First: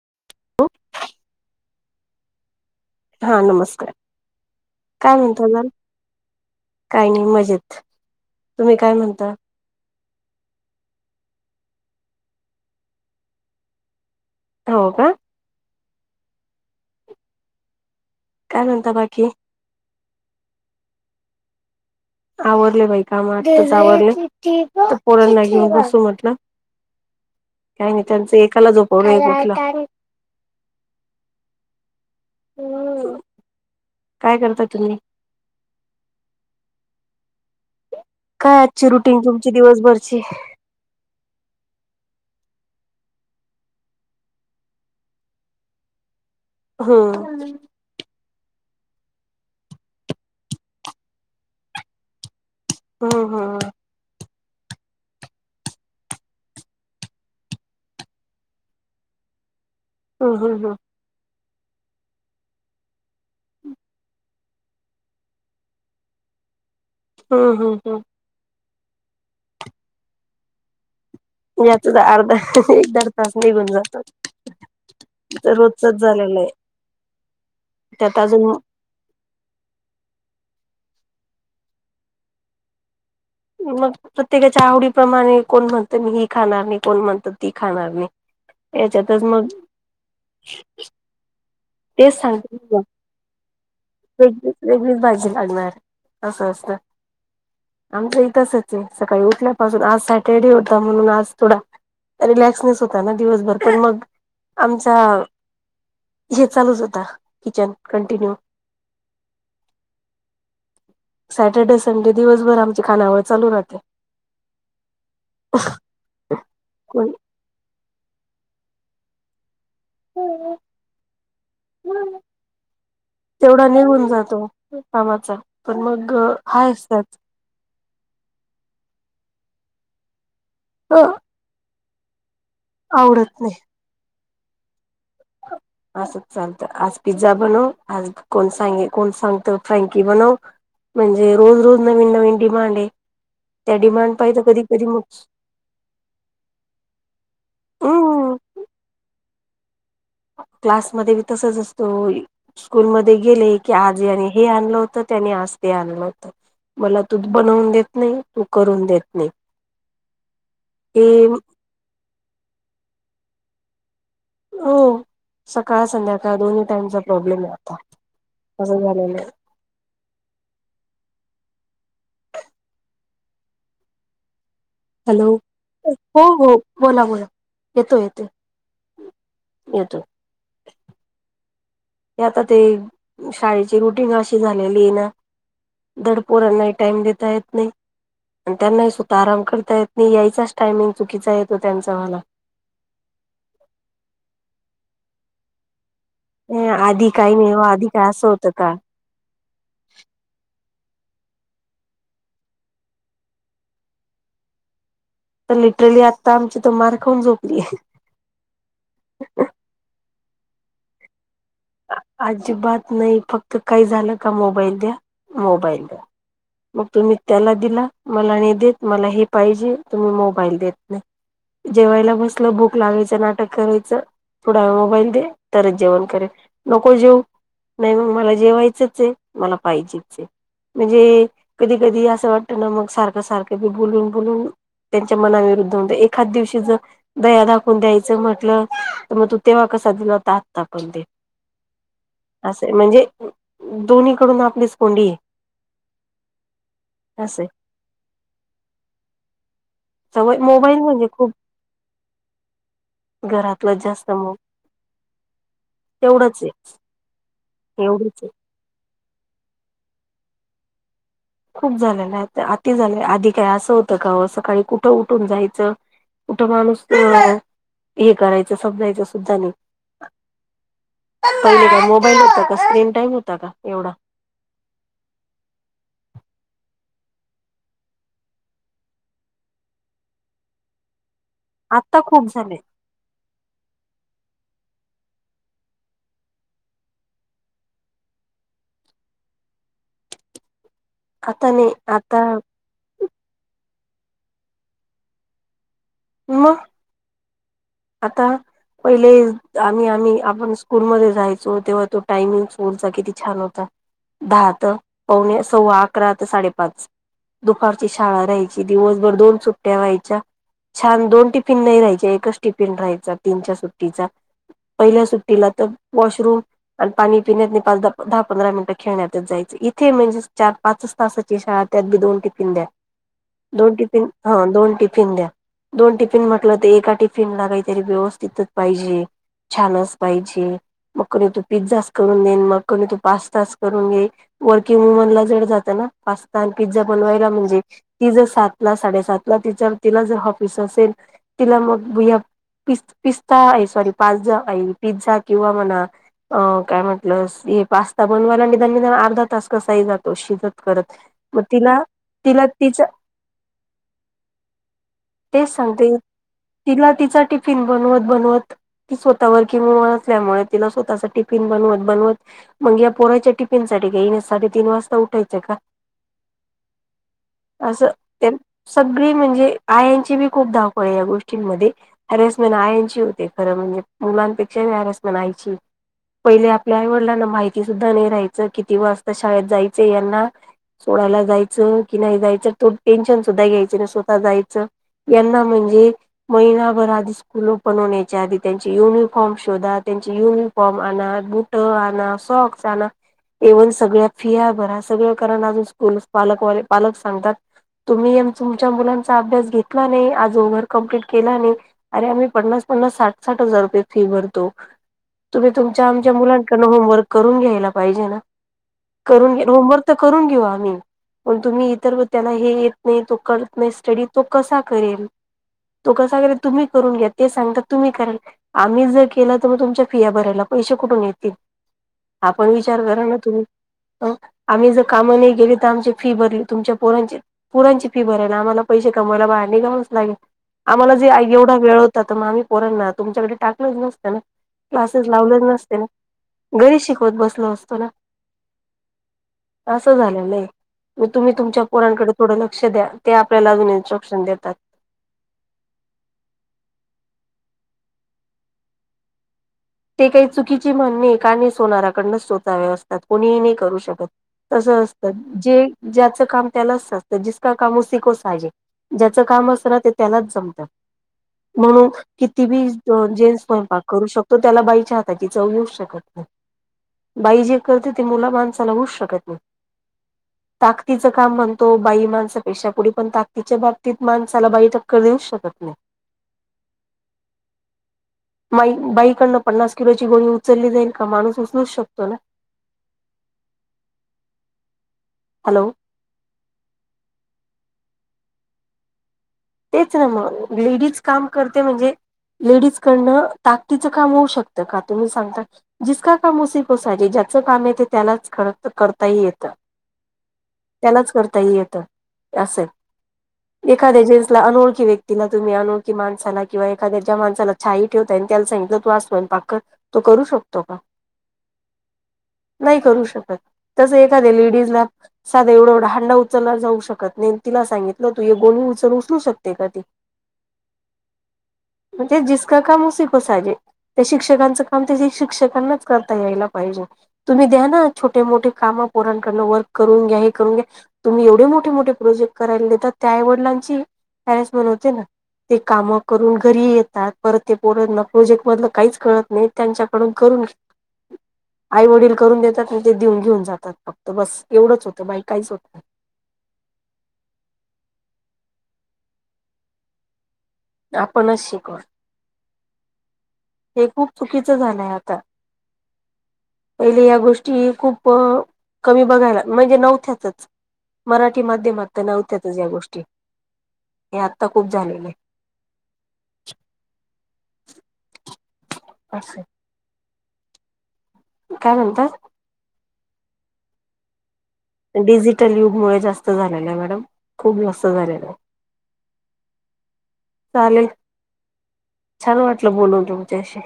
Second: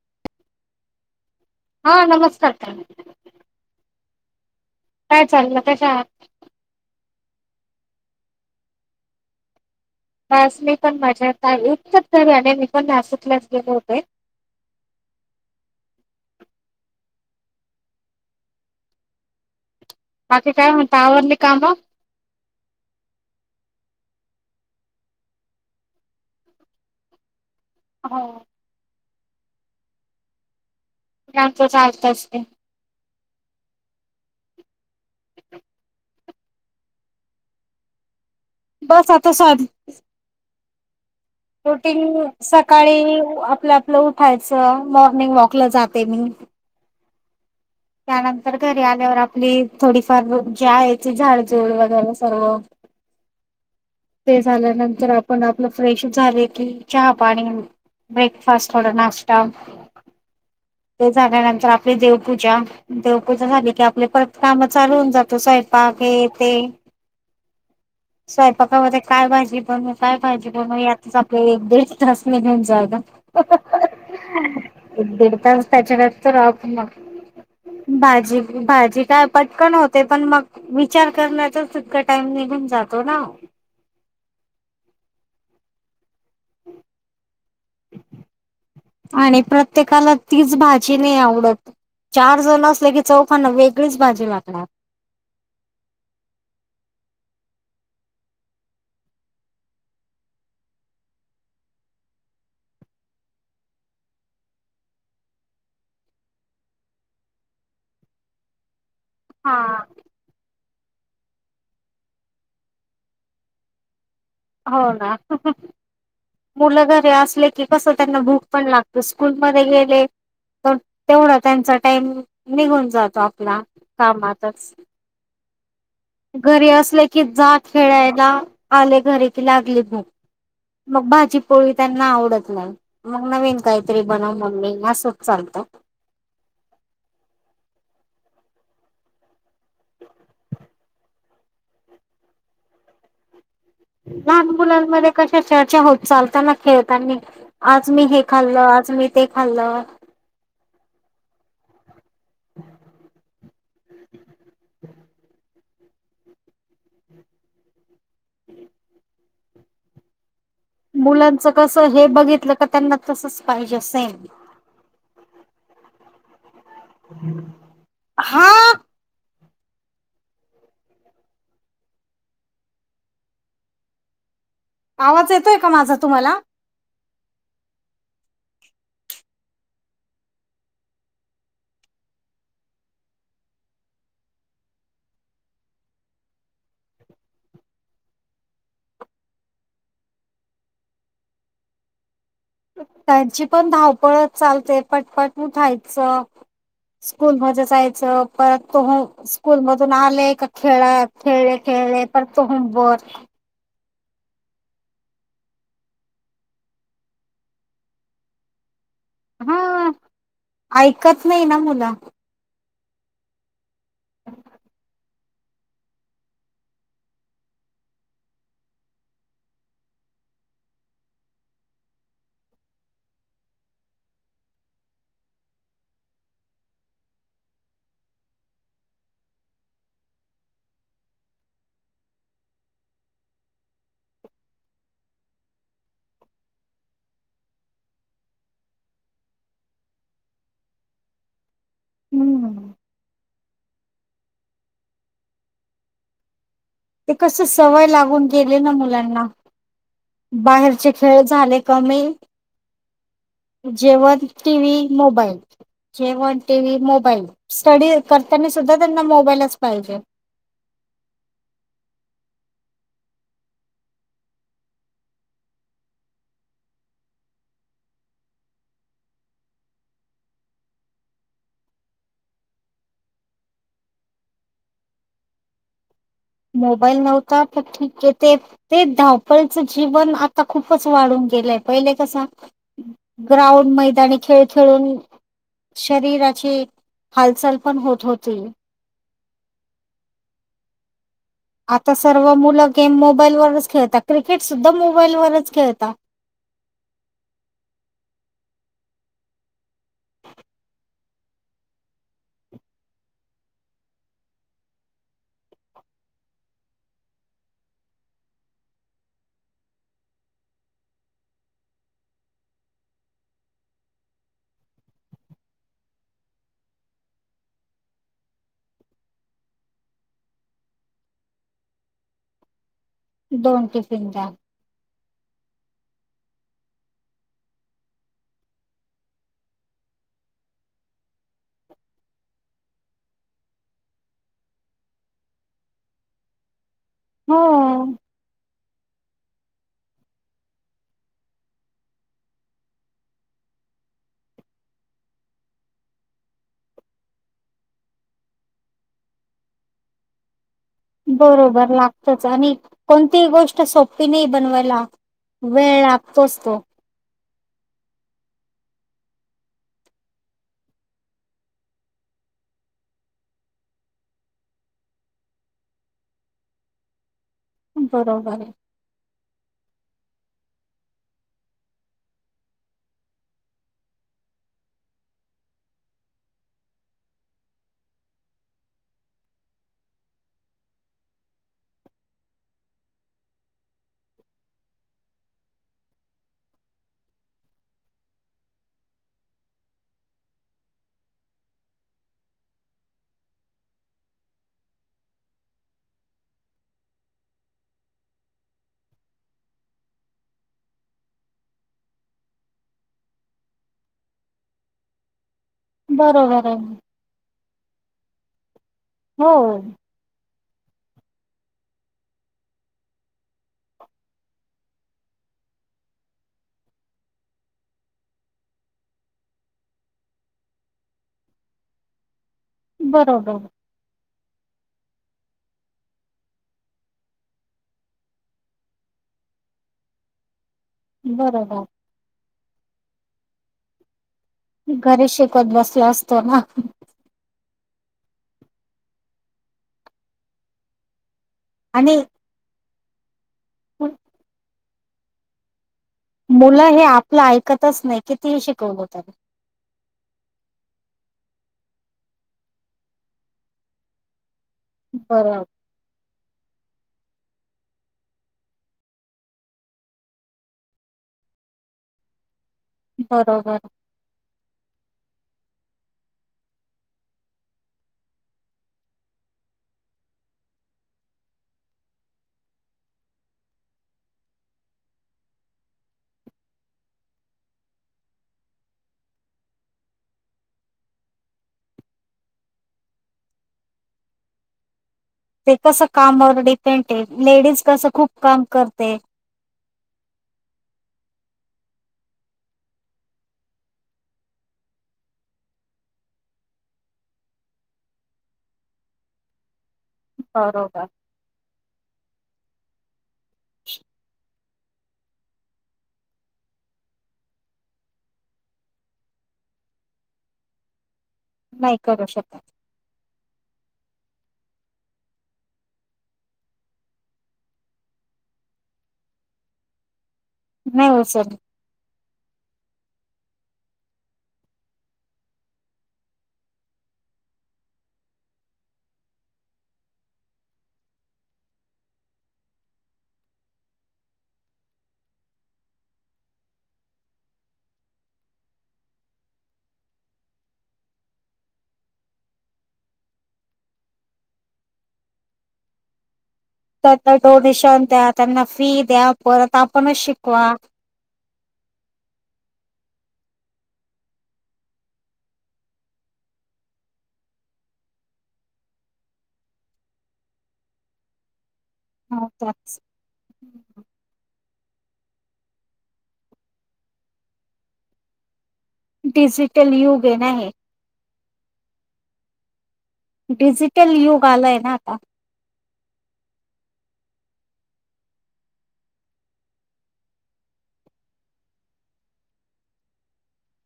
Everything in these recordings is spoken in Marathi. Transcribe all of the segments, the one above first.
[unintelligible] हां, नमस्कार. हां, नमस्कार. काय म्हणता चाललं मॅम त का? काही नी मजेत. तुम्ही काय म्हणता? बस मी पण मजेत आय. [unintelligible] मी पण [unintelligible] गेले होते. हो का? काय मन्ता बाकी? बाकी काय मन्ता, आवरली कामं? आवरले बाई कामं, आत्ताच आवरले. ते पोरणना घेऊ बसू म्हटलं. काही नाही हो त्यांचं, एकाला जो हो रे कुठला. आमच चालतच. ते. हम्. काय करता तुम्ही? काय आजची बस रुटिंग आता तुमची दिवसभरची? रुटींग सकाळी, आपलं, आपलं, उठायचं. मॉर्निंग वॉकला जाते मी. हम्म. त्यानंतर घरी आल्यावर आपली थोडीफार जे आहे याची झाडजूड वगैरे सर्व. हम्म, हम. ते झाल्यानंतर आपण आपलं फ्रेश झाले की, चहा, पाणी, ब्रेकफास्ट थोडा नाष्टा. हम् हम् हम्. तर आपली देवपूजा, देवपूजा झाली की आपले परत काम चालू होऊन जातो स्वयंपाक हे ते. हम् हम्म हम्. स्वयपाकामध्ये काय भाजी बनवू, काय भाजी बनवू, यात. आपले एक याच दीड तास अर्धा निघून एक जातात. दड तास निघून जातो एक दीड तास रोजचच त्याच्याकडं तर झालेलं आहे राहत मग त्यात अजून भाजी-भाजी काय पटकन होते पण मग. विचार करण्यातचा इतका टाइम निघून जातो ना. मग प्रत्येकाच्या आवडीप्रमाणे कोण म्हणते मी ही. खाणार नाही, कोण म्हणत ती खाणार नाही. याच्यातच आणि मग प्रत्येकाला तीच भाजी नाही आवडत चार जण असले की चव पण वे वेगळी वेगळीच भाजी लागणार असं असतं. आमचंही तसंच आहे सकाळी उठल्यापासून आज सॅटरडे होता म्हणून आज थोडा रिलॅक्सनेस होता ना दिवसभर पण मग आमचा हे चालूच होता किचन कंटिन्यू हां. सॅटर्डे संडे दिवसभर आमची खानावळ चालू राहते. हो ना मुलं घरी असले की कसं त्यांना भूक पण लाग स्कूलमध्ये गे [unintelligible] तेवढा त्यांचा टाईम निघून जातो आपला तेवढा निघून जातो कामातच. कामाचा पण मग घरी हायच असले त्यात. की जा खेळायला आले घरी की लागली भूक. अ मग भाजी पोळी त्यांना आवडत नाही मग आवडत नाही. नवीन काहीतरी बनव मम्मी मस्त असंच चालतं आज पिझ्झा बनव आज कोण सांगे कोण सांगत फ्रँकी बनव म्हणजे रोज रोज नवीन नवीन डिमांड आहे. त्या डिमांड पाहि तर लहान कधी कधी मग मुलांमध्ये कशा चर्चा होते, चालताना, खेळतान, आज मी हे हम्म खाल्लं आज मी. ते खाल्लं क्लासमध्ये बी तसच असत. स्कूल मध्ये गेले की आज हे आणलं होत, त्याने आज ते आणलं होत. मला तू बनवून देत. नाही तू करून देत नाही. हे मुलांच कस हे बघितलं का त्यांना तसच. पाहिजे सेम. हो सकाळ संध्याकाळ दोन्ही टाइमचा प्रॉब्लेम आहे, हा असे झालेले, हॅलो आवाज येतोय का माझा हो, तुम्हाला हो, बोला बोला. येतो, येतो, येतो. हे आता ते शाळेची रुटिंग अशी झालेली आहे ना, आता ते शाळेची रुटिंग नाही अशी झालेली ना धड पोरांना टाइम देता येत नाही आणि त्यांनाही स्वतःला आराम करता येत नाही यायचाच टायमिंग चुकीचा येतो त्यांचा वाला त्यांची पण धावपळच चालते पटपट उठायचे. नाही आधी काही स्कूल नाही हो मध्ये आधी काय जायचं असं होतं परत का तो आले स्कूल मधून आले खेळा खेळले खेळले पर तो होमवर्क. तर लिटरली आता आमची तर मार खाऊन झोपली आहे. हा ऐकत. नाही ना मुल. अजिबात नाही फक्त काही झालं का मोबाईल द्या मोबाईल द्या, मग तुम्ही त्याला दिला मला नाही देत मला हे पाहिजे, तुम्ही मोबाईल देत नाही जेवायला बसलं भूक लागायचं नाटक करायचं, थोडा वेळ मोबाईल दे तरच जेवण करे. नको जेवू नाही मग मला जेवायचंच हे मला पाहिजेच हे, म्हणजे कधी कधी असं वाटत ना मग सारखं सारखं बी बोलून बोलून त्यांच्या मनाविरुद्ध एखाद दिवशी जर दया दाखवून द्यायचं म्हटलं, त मग तू तेव्हा कसा दिला होता आता पण दे. हम्म असं म्हणजे. दोन्ही कडून आपलीच कोंडी हे. ते कस सवय लागून गेली ना मुलांना. सवय मोबाईल बाहेरचे म्हणजे खेळ खूप झाले कमी, घरातलं जास्त जेवण मग टीव्ही मोबाईल, जेवण तेवढंच आहे टीव्ही मोबाईल. स्टडी एवढंच आहे करताना सुद्धा. त्यांना मोबाईलच पाहिजे. खूप झालेला आता आती झाले, आधी काय असं होतं का सकाळी कुठं उठून जायचं, कुठं माणूस हे करायचं समजायचं सुद्धा नाही, पहिले काय मोबाईल होता का स्क्रीन टाईम होता का एवढा. मोबाईल नव्हता तर ठीक हे, ते ते धावपळीचं जीवन आता खूपच वाढून. पहिले आता कसा खूप झाले ग्राउंड मैदानी खेळ. खेळूनि शरीराची हालचाल पण होत होती. आता सर्व मुलं गेम, मोबाईल वरच खेळत. क्रिकेट सुद्धा मोबाईलवरच खेळता. म! आता पहिले आम्ही, आम्ही आपण स्कूलमध्ये जायचो तेव्हा तो टायमिंग स्कुलचा किती छान होता दहा त पवणे सव्वा अकरा ते साडेपाच, दुपारची शाळा राहायची दिवसभर दोन सुट्ट्या व्हायच्या, छान दोन टिफिन नाही राहायच्या एकच टिफिन राहायचा तीनच्या सुट्टीचा, पहिल्या सुट्टीला त वॉशरूम आणि पाणी पिण्यात नी पाच दहा, दहा पंधरा मिनिटं खेळण्यातच जायचे, इथे म्हणजे चार पाचच तासाची शाळा त्यात बी दोन टिफिन द्या. दोन टिफिन ह दोन टिफ फिन द्या दोन टिफिन म्हटल तर एका टिफ फिनला काहीतरी व्यवस्थितच पाहिजे, छानच पाहिजे मग कणी तू पिझ्झाच करून दे, मग कनी तू पास्ताच करून दे, वर्किंग वुमन ला जड जात ना पास्ता आणी. पिझ्झा बनवायला हो म्हणजे ति ज सात साडेसात ला तिच तिला जर ऑफिस असेल तिला मग पिस् पिस्ता, हे सॉरी पाझ्झा, आहे पिझ्झा किंवा म्हणा अ काय म्हंटल हे पास्ता बनवायला निदान निदान अर्धा तास कसाही जातो शिजत करत. मग बरोबर तिला लागतच, तिला आणि तिच कोणतीही गोष्ट सोपी नाही बनवायला तेच वेळ सांगते लागतोच तो. तिला तिचा टिफिन बनवत, बनवत ती स्वतः वरकिंग वूमन असल्यामुळे, तिला स्वतःचा टिफिन बनवत, बनवत, मग या पोराच्या टिफिन साठी इनें साडे तीन वाजता उठायच का? असं तेन बरोबर आहे. सगळी म्हणजे आयाची. ची खुप धाव पळ आहे या गोष्ट हारसमेंट आयाची होते खरं म्हणजे मुलांपेक्षा बी हॅरसमेंट आई ची, पहिले आपल्या आईवडिलांना माहिती सुद्धा नही राहायचं किती वाजता शाळेत जायच यांना सोडायला जायचं, कि नाही जायच तो टेन्शन सुद्धा घ्यायच नाही, स्वतः जायचं यांना म्हणजे. महिनाभर आधी स्कूल ओपन होण्याच्या आधी त्यांचे युनिफॉर्म शोधा, त्यांचे युनिफॉर्म आणा, बुट आणा, सॉक्स आणा, इव्हन सगळ्या फिया भरा, सगळं करा नं अजून स्कूल स पालकवाले, पालक सांगतात, तुम्ही तुमच्या मुलांचा अभ्यास घेतला नाही आज होमवर्क कम्प्लिट केला आणि अरे आम्ही पन्नास, पन्नास, साठ, साठ हजार रुपये फी भरतो. तुम्ही तुमच्या आमच्या बरोबर आहे मुलांकडनं होमवर्क करून घ्यायला पाहिजे ना. हो करून घे होमवर्क तर करून घेऊ आ पण तुम्ही इतर वेळे त्यांना हे येत नाही, तो करत नाही स्टडी, तो कसा करेल? तो कसा करेल तुम्ही करून घ्या, ते सांगता तुम्ही कराल, आम्ही जर केलं तर म तुमच्या फिया भरायला पैसे कुठून येतील. आपण विचार करा ना बरोबर तुम्ही? आम्ही जर कामा नाही गेली तर आमची फी भरी तुमच्या पोरांची पोरांची फी भरायला आम्हाला पैसे कमायला बाहेर निघावंच लागेल आम्हाला जे आई एवढा बरोबर वेळ होताात मग आम् कोरणना तुमच्याकडे टाकलंच नसतं ना क्लासेस घरी लावले शिकवत नसते बसला असतो ना घरी शिकवत बसलत अस झालं नाही म तुम्हीुच्या प आणि कोरांकडे थों लक्ष्या ते आप आपल्याला जण्या लक्षण देतात मुलं हे आपलं ऐकतच नाही की तीही शिकवून होतात ते काही चुकीची म्हणणे काणी सोनाराकडन सोचावे असतात कोणीही नाही करू शकत तस असत बरोबर जे ज्याच जच का असत त्या ज म्हण ती बी जेन्स बरोबर स्वयंपाक करू शकतो तो त्याला बाईच्या हाताची चव येऊ शकत नाही बाई जे करते ते मुलं माणसाला होऊ शकत नाही ताकतीचं काम म्हणतो बाई माणसापेक्षा पुढे पण ताकतीच्या बाबतीत माणसाला बाई टक्कर देऊ शकत नाही बाई डन पन्नास किलोची गोणी उचलली जाईल का माणूस उचलूच शकतो ना ते हॅलो कस कामवर डिपेंड लेडीज कसं खूप काम करते तेच ना मग लेडीज काम करते म्हणजे लेडीज कडनं ताकदीचं काम होऊ शकतं का तुम्ही सांगता जिसका काम उसिकोसायजे ज्याचं काम येते त्यालाच खर करताही येतं बरोबर. त्यालाच करता ह येतं अस अस एखाद्या ज अनोळखी व्यक्तीला तुम्ही अनोखीणसाला किंवा एखाद्या ज्या माणसाला छाई ठेवता आणि त्याला सांगितलं तू अस पाक तो करू शकतो का नाही करू शकत. तस एखाद्या लेडीज ला साधा एवढा एवढा हांडा उचलला जाऊ शकत नाही तिला सांगितलं तू हे गोनणी उचलू शक- उचलू शकते का ती. नाही उचलत. म्हणजे जिसका काम उसीको साजे, त्या शिक्षकांचं काम ते शिक्षकांनाच करता यायला पाहिजे तुम्ही द्या ना छोटे मोठे काम पोरांकडन वर्क करून घ्या हे करून घ्या तुम्ही एवढे मोठे मोठे प्रोजेक्ट करायला देता त्या आई वडिलांची- त्यावेळेस म्हण होती ना ते कामं करून घरी येतात परत ते पोरना प्रोजेक्ट मधलं काहीच कळत नाही त्यांच्याकडून करून घेतात. आई वडील करून देतात ते देऊन घेऊन जातात फक्त बस एवढंच होतं बाकी काहीच होत नाही. त्यांना डोनेशन द्या त्यांना फी द्या परत आपणच शिकवा. आपणच शिकवा. हे खूप चुकीच झालंय आता. पहिले या गोष्टी खूप कमी बघायला म्हणजे नव्हत्यातच मराठी मध्य- मात त हा, नव्हत्यातच या त्याच गोष्टी ह्या आत- खूप झालेले- डिजिटल युग- ते णाये काय म्हणता. डिजिटल युग आलाय- ना आता. डिजिटल युग- मुळे जास्त झालेलय मॅडम खूप जास्त झालेलंय. चालेल छान वाटल बोलून तुमच्याशी.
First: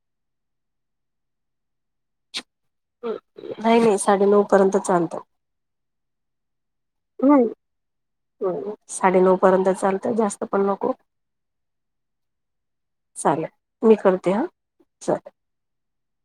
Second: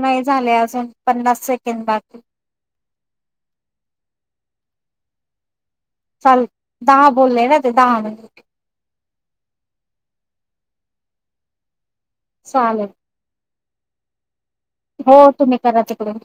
नाही झाले अजून पन्नास सेकंड बाकीये. नाही नाही साडे नऊ पर्यंत चालत. हल. दाहा बोलले ना ते दाह- साडे नऊ पर्यंत चालतं जास्त पण नको- चालेल. चालेल मी करते हा. हो चालेल तुम्ही करा तिकडून.